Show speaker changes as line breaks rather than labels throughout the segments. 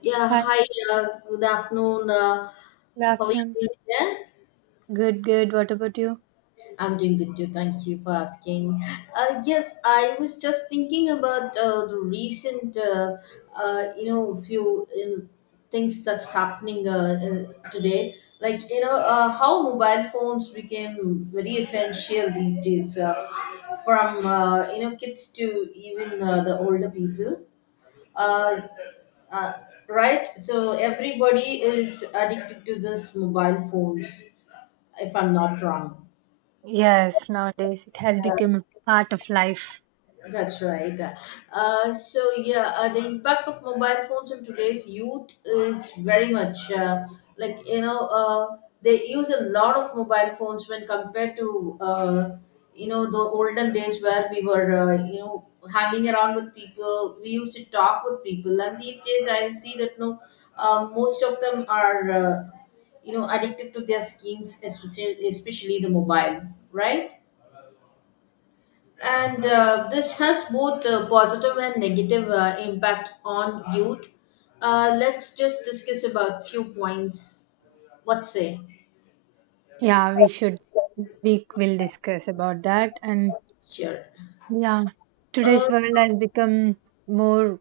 Yeah,
Hi,
hi, good afternoon.
good
How are you
afternoon.
doing today?
Good, good. What about you?
I'm doing good too. Thank you for asking. Yes, I was just thinking about the recent few in things that's happening today. How mobile phones became very essential these days, from kids to even the older people. Uh, uh, right, so everybody is addicted to this mobile phones, if I'm not wrong.
Yes, nowadays it has become a part of life.
That's right. The impact of mobile phones on today's youth is very much, they use a lot of mobile phones when compared to, the olden days where we were, hanging around with people. We used to talk with people, and these days I see that no, most of them are addicted to their screens, especially the mobile, right? And this has both positive and negative impact on youth. Let's just discuss about few points. What say?
Yeah, we should, we will discuss about that. And
Sure.
yeah,
Uh,
today's world has become more,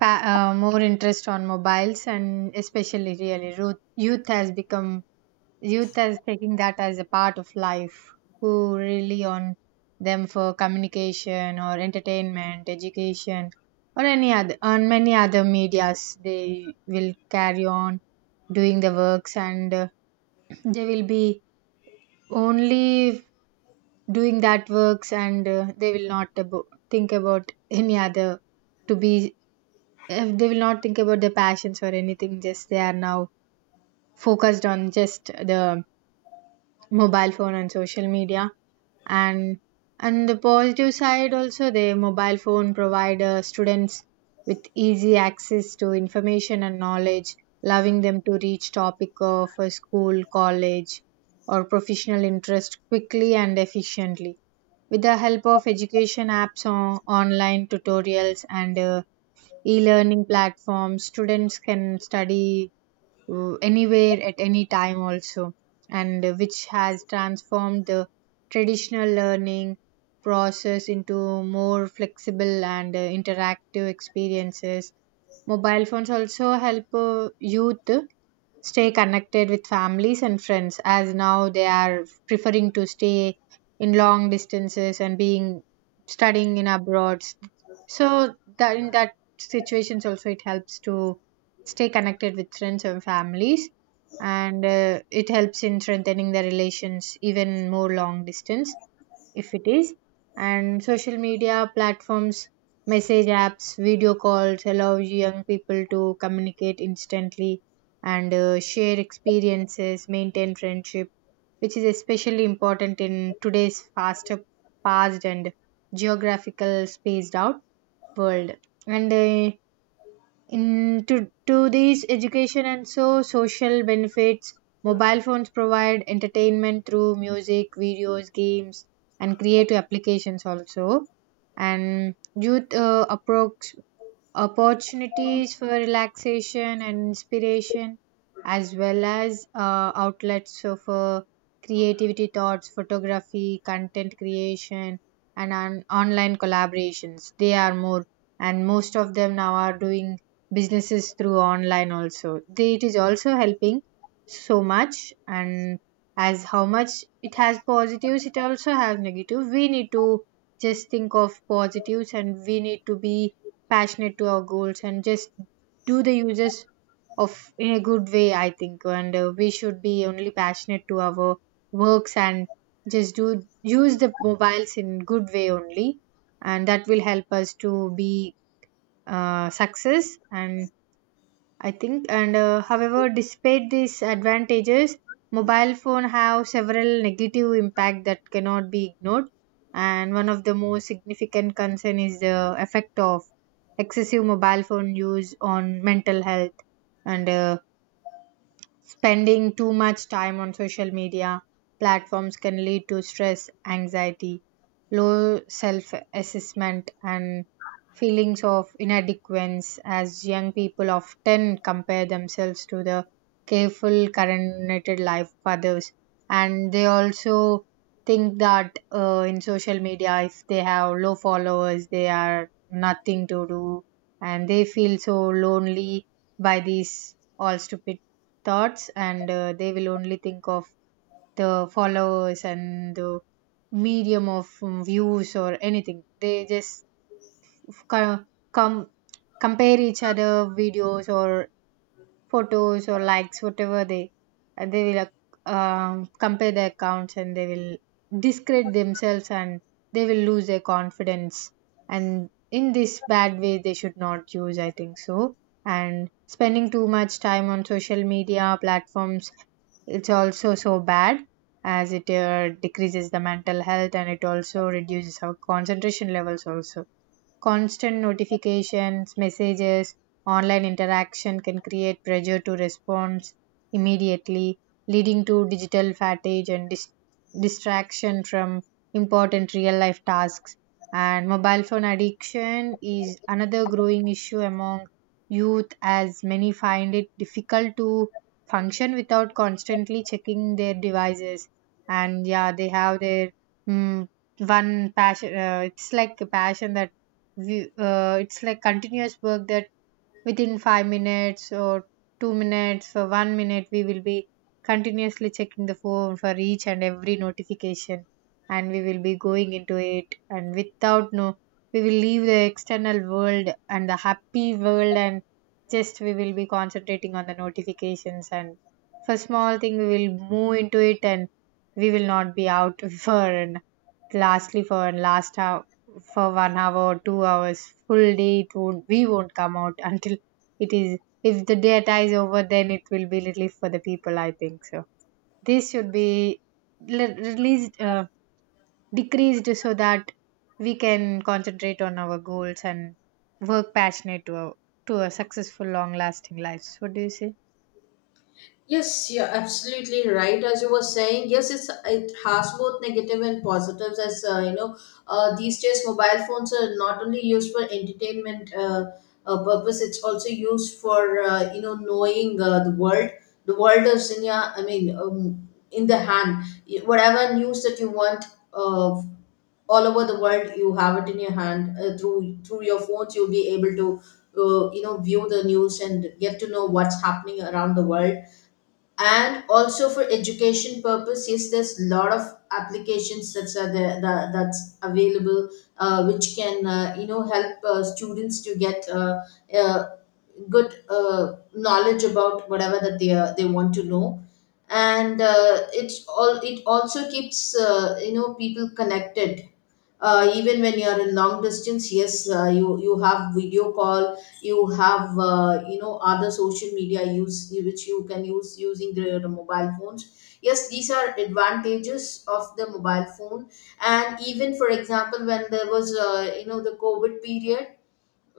pa- more interest on mobiles, and especially really youth has become. Youth is taking that as a part of life, who rely on them for communication or entertainment, education, or any other on many other medias. They will carry on doing the works, and they will be only doing that works, and they will not think about any other to be. If they will not think about their passions or anything, just they are now focused on just the mobile phone and social media, and the positive side also, the mobile phone provide students with easy access to information and knowledge, allowing them to reach topic of a school, college, or professional interest quickly and efficiently. With the help of education apps, on online tutorials, and e-learning platforms, students can study anywhere at any time also, and which has transformed the traditional learning process into more flexible and interactive experiences. Mobile phones also help youth stay connected with families and friends, as now they are preferring to stay in long distances and being studying in abroad. So that in that situations also, it helps to stay connected with friends and families, and it helps in strengthening the relations even more long distance if it is. And social media platforms, message apps, video calls allow young people to communicate instantly and share experiences, maintain friendship, which is especially important in today's faster paced and geographical spaced out world. And in to these education and so social benefits, mobile phones provide entertainment through music, videos, games, and creative applications also. And youth approach opportunities for relaxation and inspiration, as well as outlets so for creativity, thoughts, photography, content creation, and online collaborations. They are more, and most of them now are doing businesses through online also. They, it is also helping so much. And as how much it has positives, it also has negative. We need to just think of positives, and we need to be passionate to our goals, and just do the uses of in a good way, I think. And we should be only passionate to our works and just do, use the mobiles in good way only, and that will help us to be success and I think. And however, despite these advantages, mobile phone have several negative impact that cannot be ignored. And one of the most significant concern is the effect of excessive mobile phone use on mental health. And spending too much time on social media platforms can lead to stress, anxiety, low self assessment, and feelings of inadequacy, as young people often compare themselves to the careful, curated life of others. And they also think that in social media, if they have low followers, they are nothing to do, and they feel so lonely by these all stupid thoughts. And they will only think of the followers and the medium of views or anything. They just co- com- compare each other videos or photos or likes, whatever they will compare their accounts, and they will discredit themselves and they will lose their confidence. And in this bad way they should not use, I think so. And spending too much time on social media platforms, it's also so bad, as it decreases the mental health, and it also reduces our concentration levels also. Constant notifications, messages, online interaction can create pressure to respond immediately, leading to digital fatigue and distraction from important real life tasks. And mobile phone addiction is another growing issue among youth, as many find it difficult to function without constantly checking their devices. And yeah, they have their mm, one passion, it's like a passion that it's like continuous work that within 5 minutes or 2 minutes or 1 minute we will be continuously checking the phone for each and every notification, and we will be going into it, and without no, we will leave the external world and the happy world, and just we will be concentrating on the notifications. And for small thing we will move into it, and we will not be out for, and lastly for an last hour, for 1 hour, 2 hours, full day. It won't. We won't come out until it is. If the data is over, then it will be relief for the people, I think so. This should be released, decreased, so that we can concentrate on our goals and work passionate to a successful, long-lasting lives. What do you say?
Yes, you're absolutely right. As you were saying, yes, it's it has both negative and positives. These days mobile phones are not only used for entertainment purpose; it's also used for knowing the world. The world is in your, I mean, in the hand. Whatever news that you want, uh, all over the world, you have it in your hand, through your phones. You'll be able to view the news and get to know what's happening around the world, and also for education purpose. Yes, there's a lot of applications that's are there, that's available, which can help students to get uh, good knowledge about whatever that they want to know. And it also keeps people connected, even when you are in long distance. Yes, you have video call, you have other social media use, which you can use using the mobile phones. Yes, these are advantages of the mobile phone. And even, for example, when there was, the covid period,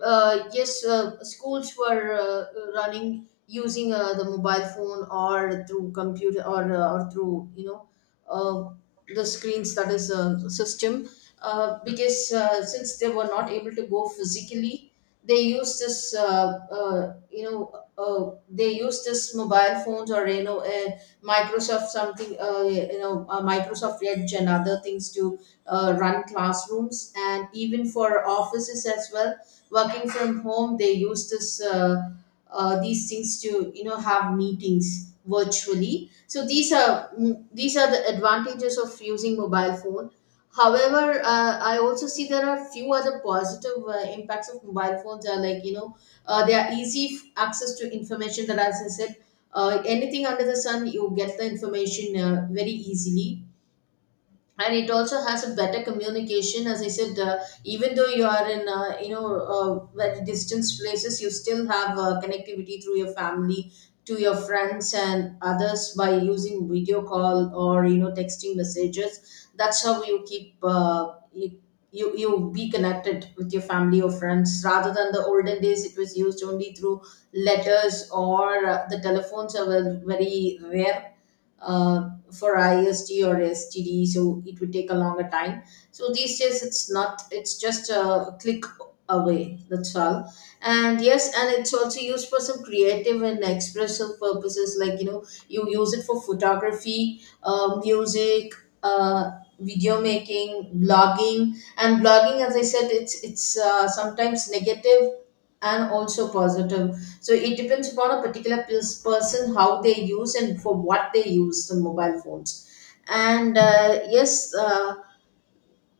yes, schools were running using the mobile phone or through computer, or through, you know, uh, the screens, that is a system, because since they were not able to go physically, they used this, they used this mobile phones, or, you know, Microsoft something, Microsoft Edge and other things to run classrooms, and even for offices as well. Working from home, they use this, these things to, you know, have meetings virtually. So these are, mm, these are the advantages of using mobile phone. However, I also see there are few other positive impacts of mobile phones, are like, you know, they are easy access to information, that as I said, anything under the sun, you get the information very easily. And it also has a better communication, as I said, even though you are in, very distant places, you still have connectivity through your family to your friends and others, by using video call or, you know, texting messages. That's how you keep, you be connected with your family or friends, rather than the olden days, it was used only through letters, or the telephones are very very rare, for IST or STD, so it would take a longer time. So these days it's not, it's just a click away, that's all. And yes, and it's also used for some creative and expressive purposes, like, you know, you use it for photography, music, uh, video making, blogging. And blogging, as I said, it's sometimes negative and also positive. So it depends upon a particular person how they use and for what they use the mobile phones. And yes,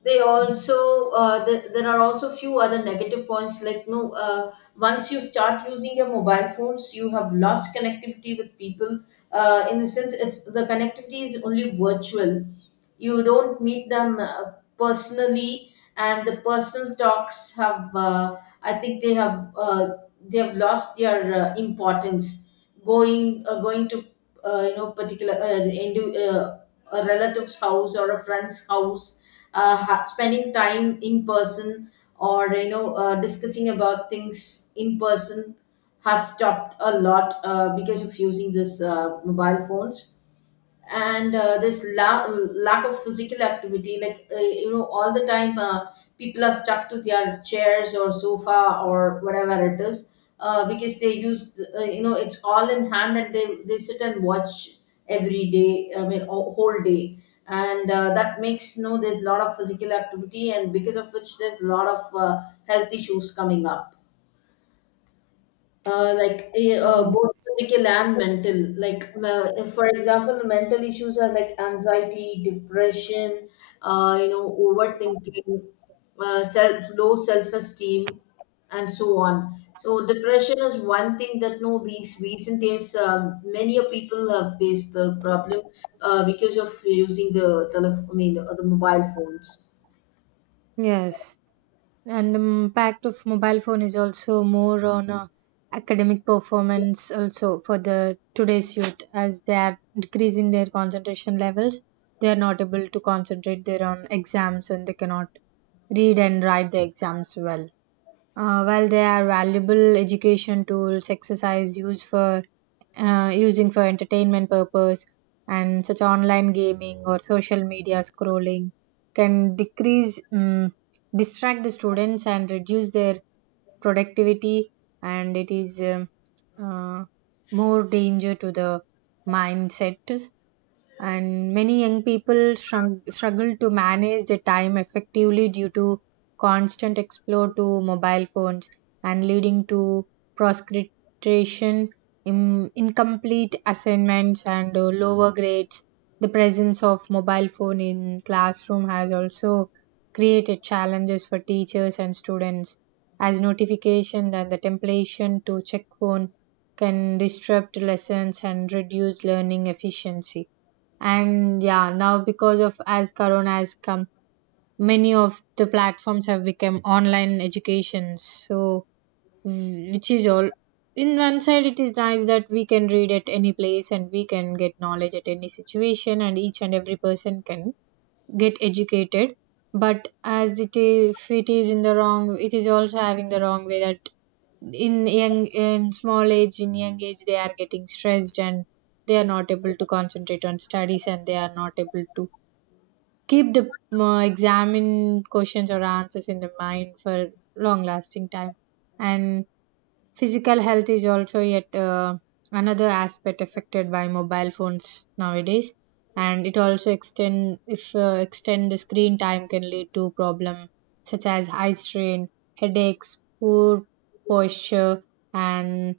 they also there are also few other negative points like, no, once you start using your mobile phones, you have lost connectivity with people, in the sense it's, the connectivity is only virtual, you don't meet them personally. And the personal talks have, I think they have, they have lost their importance. Going uh, going to uh, you know particular, into, a relative's house or a friend's house, spending time in person, or, you know, discussing about things in person, has stopped a lot, because of using this mobile phones. And this lack of physical activity, like, all the time, people are stuck to their chairs or sofa or whatever it is, because they use, it's all in hand, and they sit and watch every day, I mean, all, whole day. And that makes, you know, there's a lot of physical activity, and because of which there's a lot of health issues coming up,
Yeah.
both physical and mental. Like, if, for example, mental issues are like anxiety, depression, overthinking, self, low self esteem, and so on. So, depression is one thing that, no, these recent days, many a people have faced the problem, because of using the telephone, I mean, the mobile phones.
Yes. And the impact of mobile phone is also more on academic performance also for the today's youth, as they are decreasing their concentration levels. They are not able to concentrate their on exams, and they cannot read and write the exams well. Well, they are valuable education tools. Exercise used for using for entertainment purpose, and such online gaming or social media scrolling can distract the students and reduce their productivity, and it is uh, more danger to the mindset. And many young people struggle to manage their time effectively due to constant exposure to mobile phones, and leading to procrastination, incomplete assignments, and lower grades. The presence of mobile phone in classroom has also created challenges for teachers and students, as notification and the temptation to check phone can disrupt lessons and reduce learning efficiency. And yeah, now because of as corona has come, many of the platforms have become online education. So which is all, in one side it is nice that we can read at any place and we can get knowledge at any situation, and each and every person can get educated. But as it is, if it is in the wrong, it is also having the wrong way that in young, in small age, in young age they are getting stressed, and they are not able to concentrate on studies, and they are not able to keep the examine questions or answers in the mind for long lasting time. And physical health is also yet another aspect affected by mobile phones nowadays. And it also extend, if extend the screen time can lead to problem such as eye strain, headaches, poor posture, and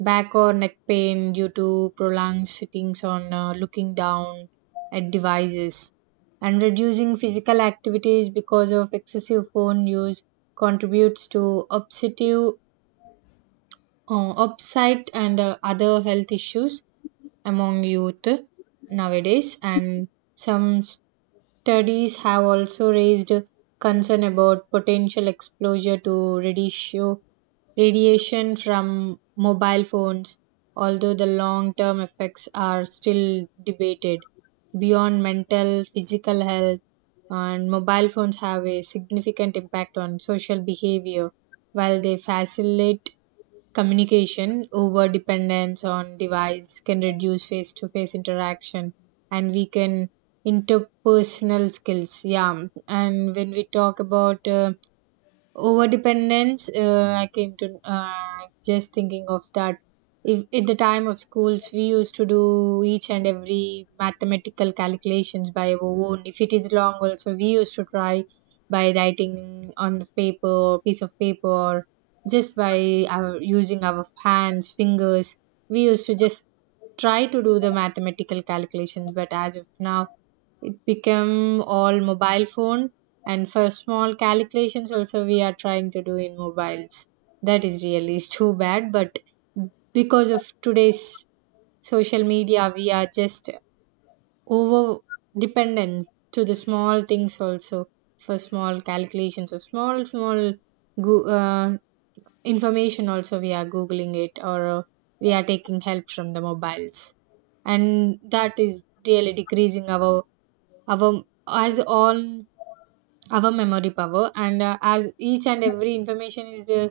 back or neck pain due to prolonged sittings on looking down at devices. And reducing physical activities because of excessive phone use contributes to obsessive upset and other health issues among youth nowadays. And some studies have also raised concern about potential exposure to radiation from mobile phones, although the long term effects are still debated. Beyond mental, physical health, and mobile phones have a significant impact on social behavior. While they facilitate communication, over dependence on device can reduce face to face interaction and weaken interpersonal skills. Yeah, and when we talk about over dependence, I came to just thinking of that, if at the time of schools we used to do each and every mathematical calculations by our own. If it is long also, we used to try by writing on the paper or piece of paper, or just by our using our hands, fingers, we used to just try to do the mathematical calculations. But as of now, it became all mobile phone, and for small calculations also we are trying to do in mobiles. That is really too bad. But because of today's social media, we are just over dependent to the small things also. For small calculations or small small go- uh, information also, we are googling it, or we are taking help from the mobiles. And that is really decreasing our, as all our memory power. And as each and every information is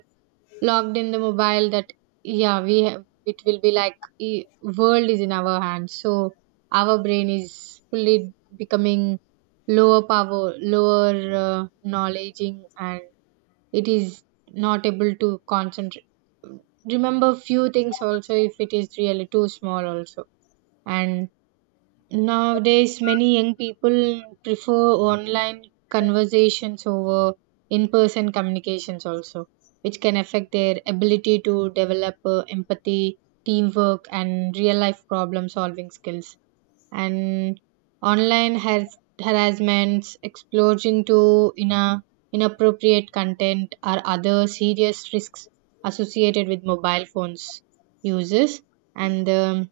logged in the mobile, that yeah we have, it will be like world is in our hands. So our brain is fully becoming lower power, lower knowledging, and it is not able to concentrate, remember few things also, if it is really too small also. And nowadays, many young people prefer online conversations over in person communications, also, which can affect their ability to develop empathy, teamwork, and real life problem solving skills. And online has harassments, explosion to inappropriate content, are other serious risks associated with mobile phones uses. And the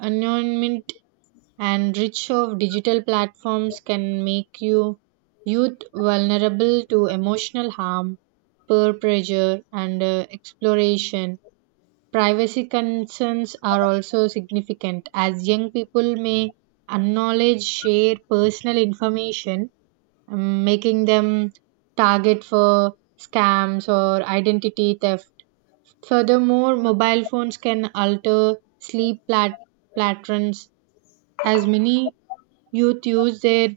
anonymity and reach of digital platforms can make youth vulnerable to emotional harm, peer pressure, and exploration. Privacy concerns are also significant, as young people may acknowledge share personal information, making them target for scams or identity theft. Furthermore, mobile phones can alter patterns, as many youth use their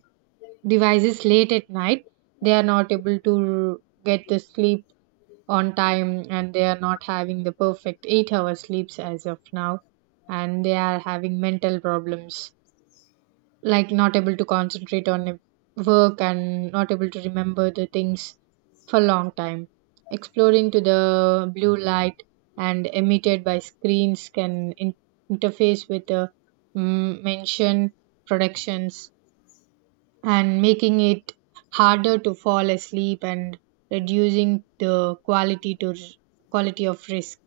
devices late at night. They are not able to get the sleep on time, and they are not having the perfect 8-hour sleeps as of now, and they are having mental problems, like not able to concentrate on work and not able to remember the things for long time. Exploring to the blue light and emitted by screens can interface with the mention productions and making it harder to fall asleep and reducing the quality of risk.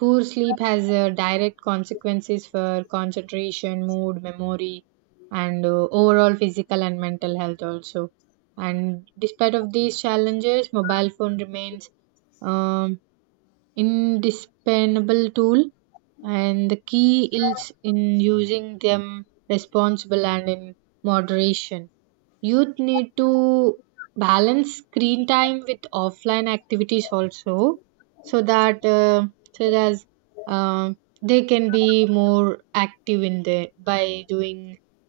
Poor sleep has direct consequences for concentration, mood, memory, and overall physical and mental health also. And despite of these challenges, mobile phone remains um, indispensable tool, and the key is in using them responsible and in moderation. Youth need to balance screen time with offline activities also, so that uh, so that they can be more active in there by doing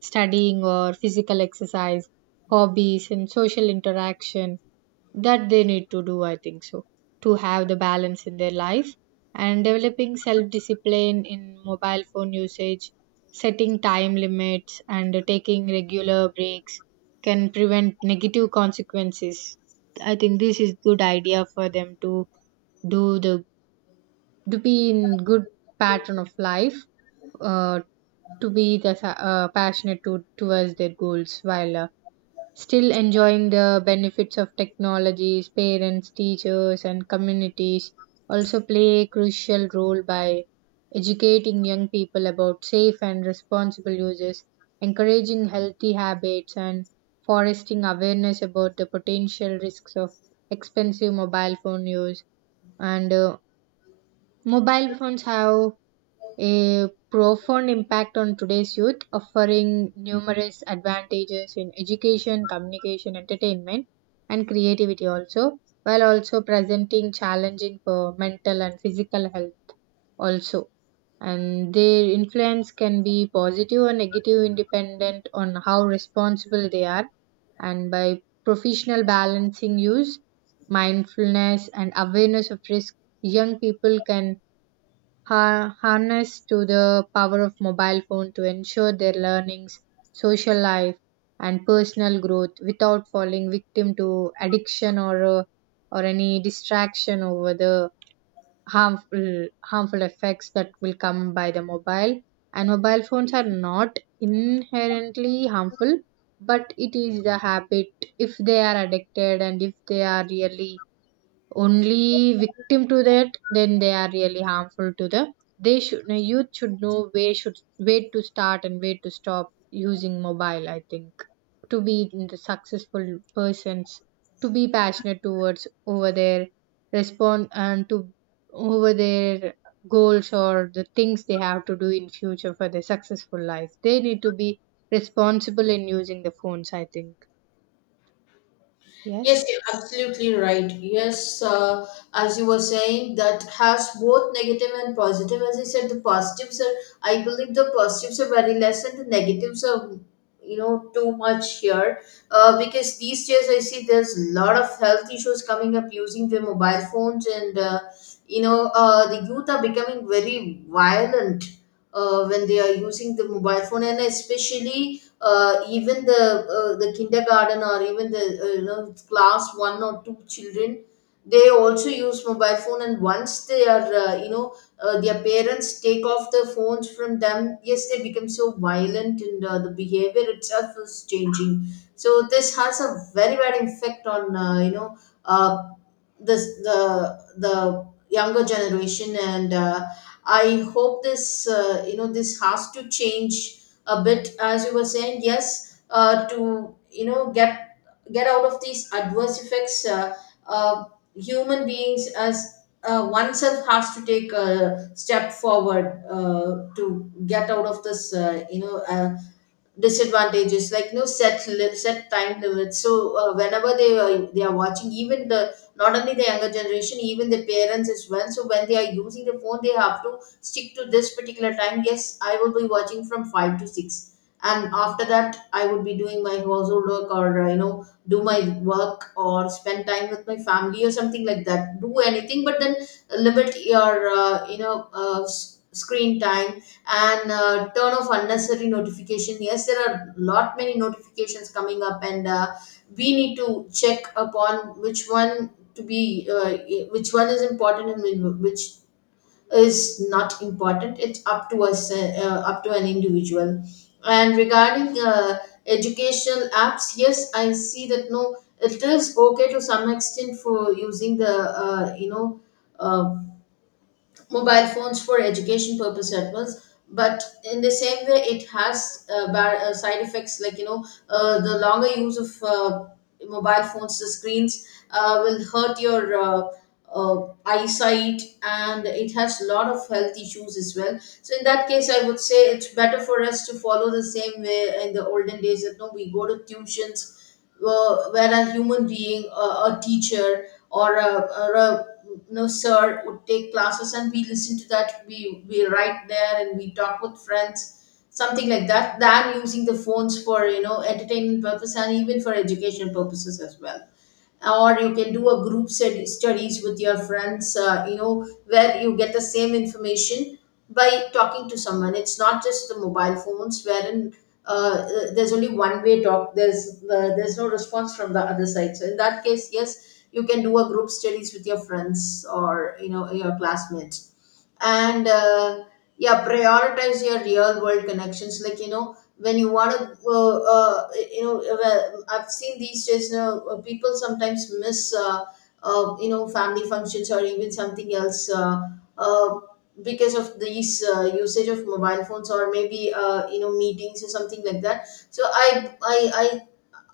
studying or physical exercise, hobbies, and social interaction that they need to do, I think so, to have the balance in their life. And developing self discipline in mobile phone usage, setting time limits, and taking regular breaks can prevent negative consequences. I think this is good idea for them to do the to be in good pattern of life, uh, to be the, passionate to, towards their goals while still enjoying the benefits of technologies. Parents, teachers, and communities also play a crucial role by educating young people about safe and responsible uses, encouraging healthy habits, and fostering awareness about the potential risks of expensive mobile phone use. And Mobile phones have a profound impact on today's youth, offering numerous advantages in education, communication, entertainment, and creativity also, while also presenting challenging for mental and physical health also. And their influence can be positive or negative, independent on how responsible they are, and by professional balancing use, mindfulness, and awareness of risk, young people can harnessed to the power of mobile phone to ensure their learnings, social life, and personal growth without falling victim to addiction or any distraction over the harmful harmful effects that will come by the mobile. And mobile phones are not inherently harmful, but it is the habit. If they are addicted and if they are really only victim to that, then they are really harmful to the they should the youth should know where should where to start and where to stop using mobile, I think, to be the successful persons, to be passionate towards over their respond and to over their goals or the things they have to do in future for their successful life. They need to be responsible in using the phones, I think.
Yes,
Yes.
you're absolutely right. Yes, as you were saying, that has both negative and positive. As I said, the positives are, I believe the positives are very less, and the negatives are, you know, too much here. Because these days I see there's a lot of health issues coming up using their mobile phones, and, the youth are becoming very violent when they are using the mobile phone. And especially, even the, the kindergarten, or even the, class one or two children, they also use mobile phone, and once they are, their parents take off the phones from them, yes, they become so violent, and the behavior itself is changing. So this has a very bad effect on, uh, this, the younger generation. And I hope this, this has to change a bit. As you were saying, yes, to, you know, get out of these adverse effects, uh, human beings, as oneself has to take a step forward to get out of this, disadvantages, like, no, set time limits. So, whenever they are watching, even the, not only the younger generation, even the parents as well. So when they are using the phone, they have to stick to this particular time. Yes, I will be watching from 5 to 6, and after that I would be doing my household work, or, you know, do my work or spend time with my family or something like that. Do anything, but then limit your, screen time. And turn off unnecessary notification. Yes, there are lot many notifications coming up, and we need to check upon which one to be, which one is important and which is not important. It's up to us, up to an individual. And regarding educational apps, yes, I see that, no, it is okay to some extent, for using the, uh, mobile phones for education purpose at once. But in the same way, it has, side effects, like, you know, the longer use of mobile phones, the screens will hurt your, eyesight, and it has a lot of health issues as well. So in that case, I would say it's better for us to follow the same way in the olden days, that no, we go to tuitions, where a human being, a teacher or a, or a no sir would take classes, and we listen to that, we write there, and we talk with friends, something like that, than using the phones for, you know, entertainment purpose, and even for education purposes as well. Or you can do a group studies with your friends, where you get the same information by talking to someone. It's not just the mobile phones, wherein, there's only one way talk, there's, there's no response from the other side. So in that case, yes, you can do a group studies with your friends, or, you know, your classmates. And yeah, prioritize your real world connections Like when you want to I've seen these days people sometimes miss family functions or even something else uh, because of these usage of mobile phones or maybe meetings or something like that. So I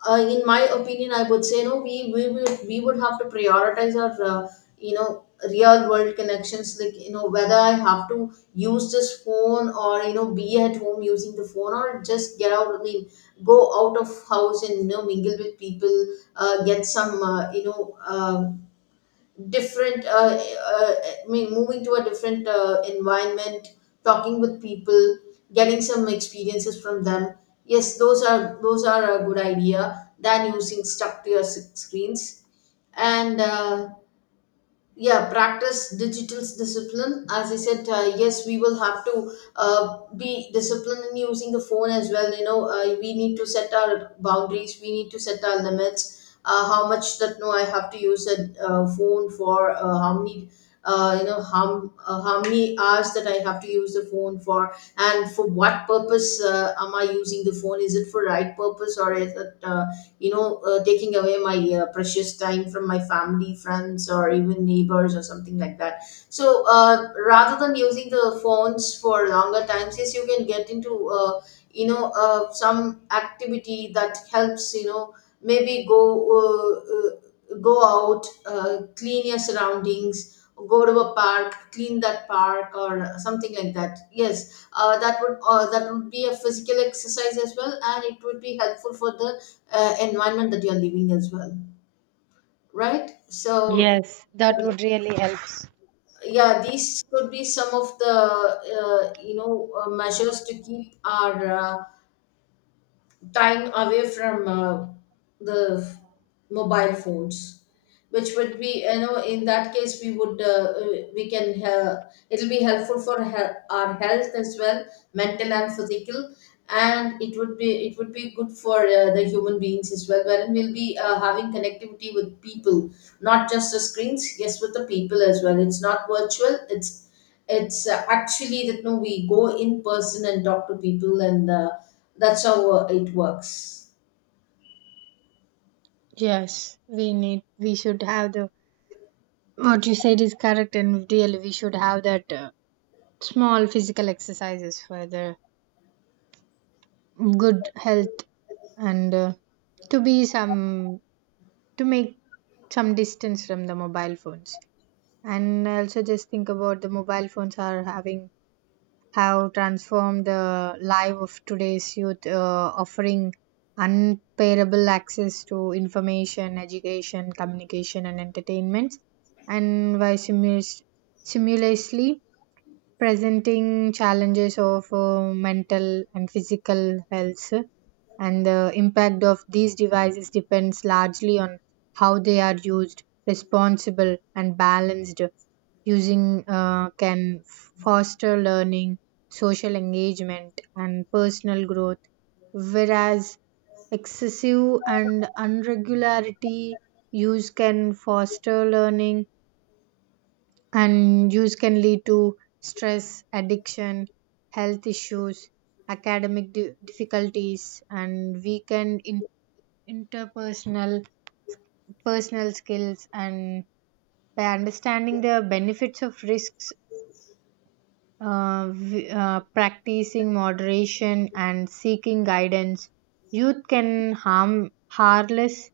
in my opinion, I would say no. We would have to prioritize our you know real world connections. Like whether I have to use this phone or be at home using the phone or just get out. I mean, go out of house and mingle with people. Get some different I mean moving to a different environment, talking with people, getting some experiences from them. Yes, those are a good idea than using stuck to your screens. And Yeah, practice digital discipline. As I said, yes, we will have to be disciplined in using the phone as well. We need to set our boundaries, we need to set our limits. How much that, no, I have to use a phone for, how many how many hours that I have to use the phone for, and for what purpose am I using the phone? Is it for right purpose or is it taking away my precious time from my family, friends, or even neighbors or something like that? So rather than using the phones for longer times, yes, you can get into some activity that helps. Maybe go go out, clean your surroundings, go to a park, clean that park or something like that. Yes, that would be a physical exercise as well, and it would be helpful for the environment that you're living as well, right? So
Yes, that would really help.
yeah, these could be some of the measures to keep our time away from the f- mobile phones, which would be, in that case we would it'll be helpful for our health as well, mental and physical. And it would be good for the human beings as well, wherein we'll be having connectivity with people, not just the screens. Yes, with the people as well. It's not virtual, it's actually that, no, we go in person and talk to people and that's how it works.
Yes, we need, we should have the, what you said is correct, and really we should have that small physical exercises for the good health and to be some, to make some distance from the mobile phones. And I also just think about the mobile phones are having have transformed the life of today's youth, offering unparable access to information, education, communication, and entertainment, and while simultaneously presenting challenges of mental and physical health. And the impact of these devices depends largely on how they are used, responsible, and balanced using can foster learning, social engagement, and personal growth, whereas excessive and irregularity use can foster learning and use can lead to stress, addiction, health issues, difficulties, and weaken in- interpersonal personal skills. And by understanding the benefits of risks, practicing moderation and seeking guidance, youth can harm harness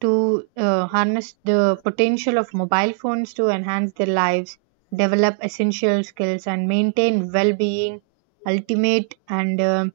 to harness the potential of mobile phones to enhance their lives, develop essential skills, and maintain well-being, ultimate and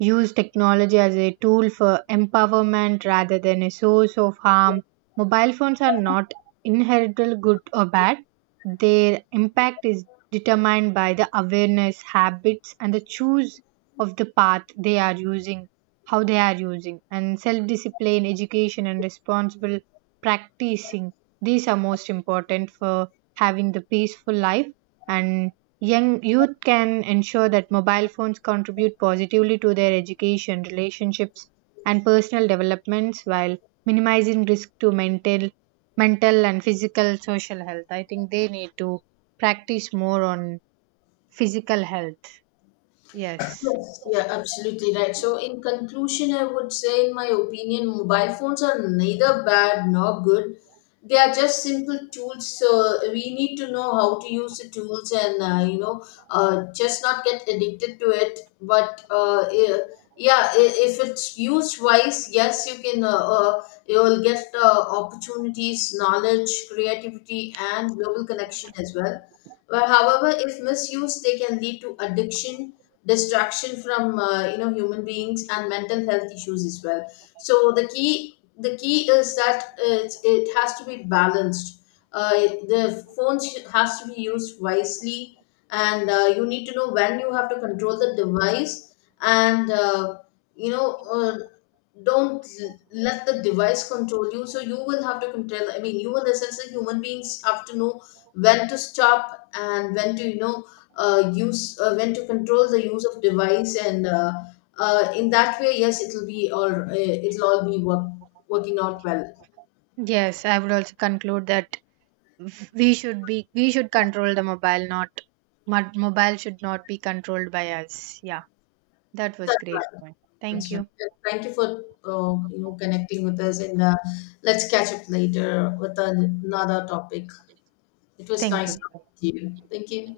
use technology as a tool for empowerment rather than a source of harm. Mobile phones are not inherently good or bad. Their impact is determined by the awareness, habits, and the choice of the path they are using, how they are using, and self discipline, education, and responsible practicing. These are most important for having the peaceful life. And Young youth can ensure that mobile phones contribute positively to their education, relationships, and personal developments while minimizing risk to mental and physical social health. I think they need to practice more on physical health. Yes.
Yes, yeah, absolutely right. So, in conclusion, I would say, in my opinion, mobile phones are neither bad nor good. They are just simple tools. So, we need to know how to use the tools and, just not get addicted to it. But, uh, eh, yeah, if it's used wise, yes, you can, you'll get opportunities, knowledge, creativity, and global connection as well. But, however, if misused, they can lead to addiction, distraction from human beings, and mental health issues as well. So the key is that it has to be balanced. The phone has to be used wisely. And You need to know when you have to control the device. And you know Don't let the device control you. So you will have to control. I mean, you will, as sense human beings, have to know when to stop and when to you know use when to control the use of device. And In that way, yes, it'll all be working out well.
Yes, I would also conclude that we should control the mobile, not mobile should not be controlled by us. Yeah. That was
That's
great
right.
point. Thank
That's right.
you.
Yeah, thank you for connecting with us and let's catch up later with another topic. It was
Thank
nice
you.
talking to you. Thank you.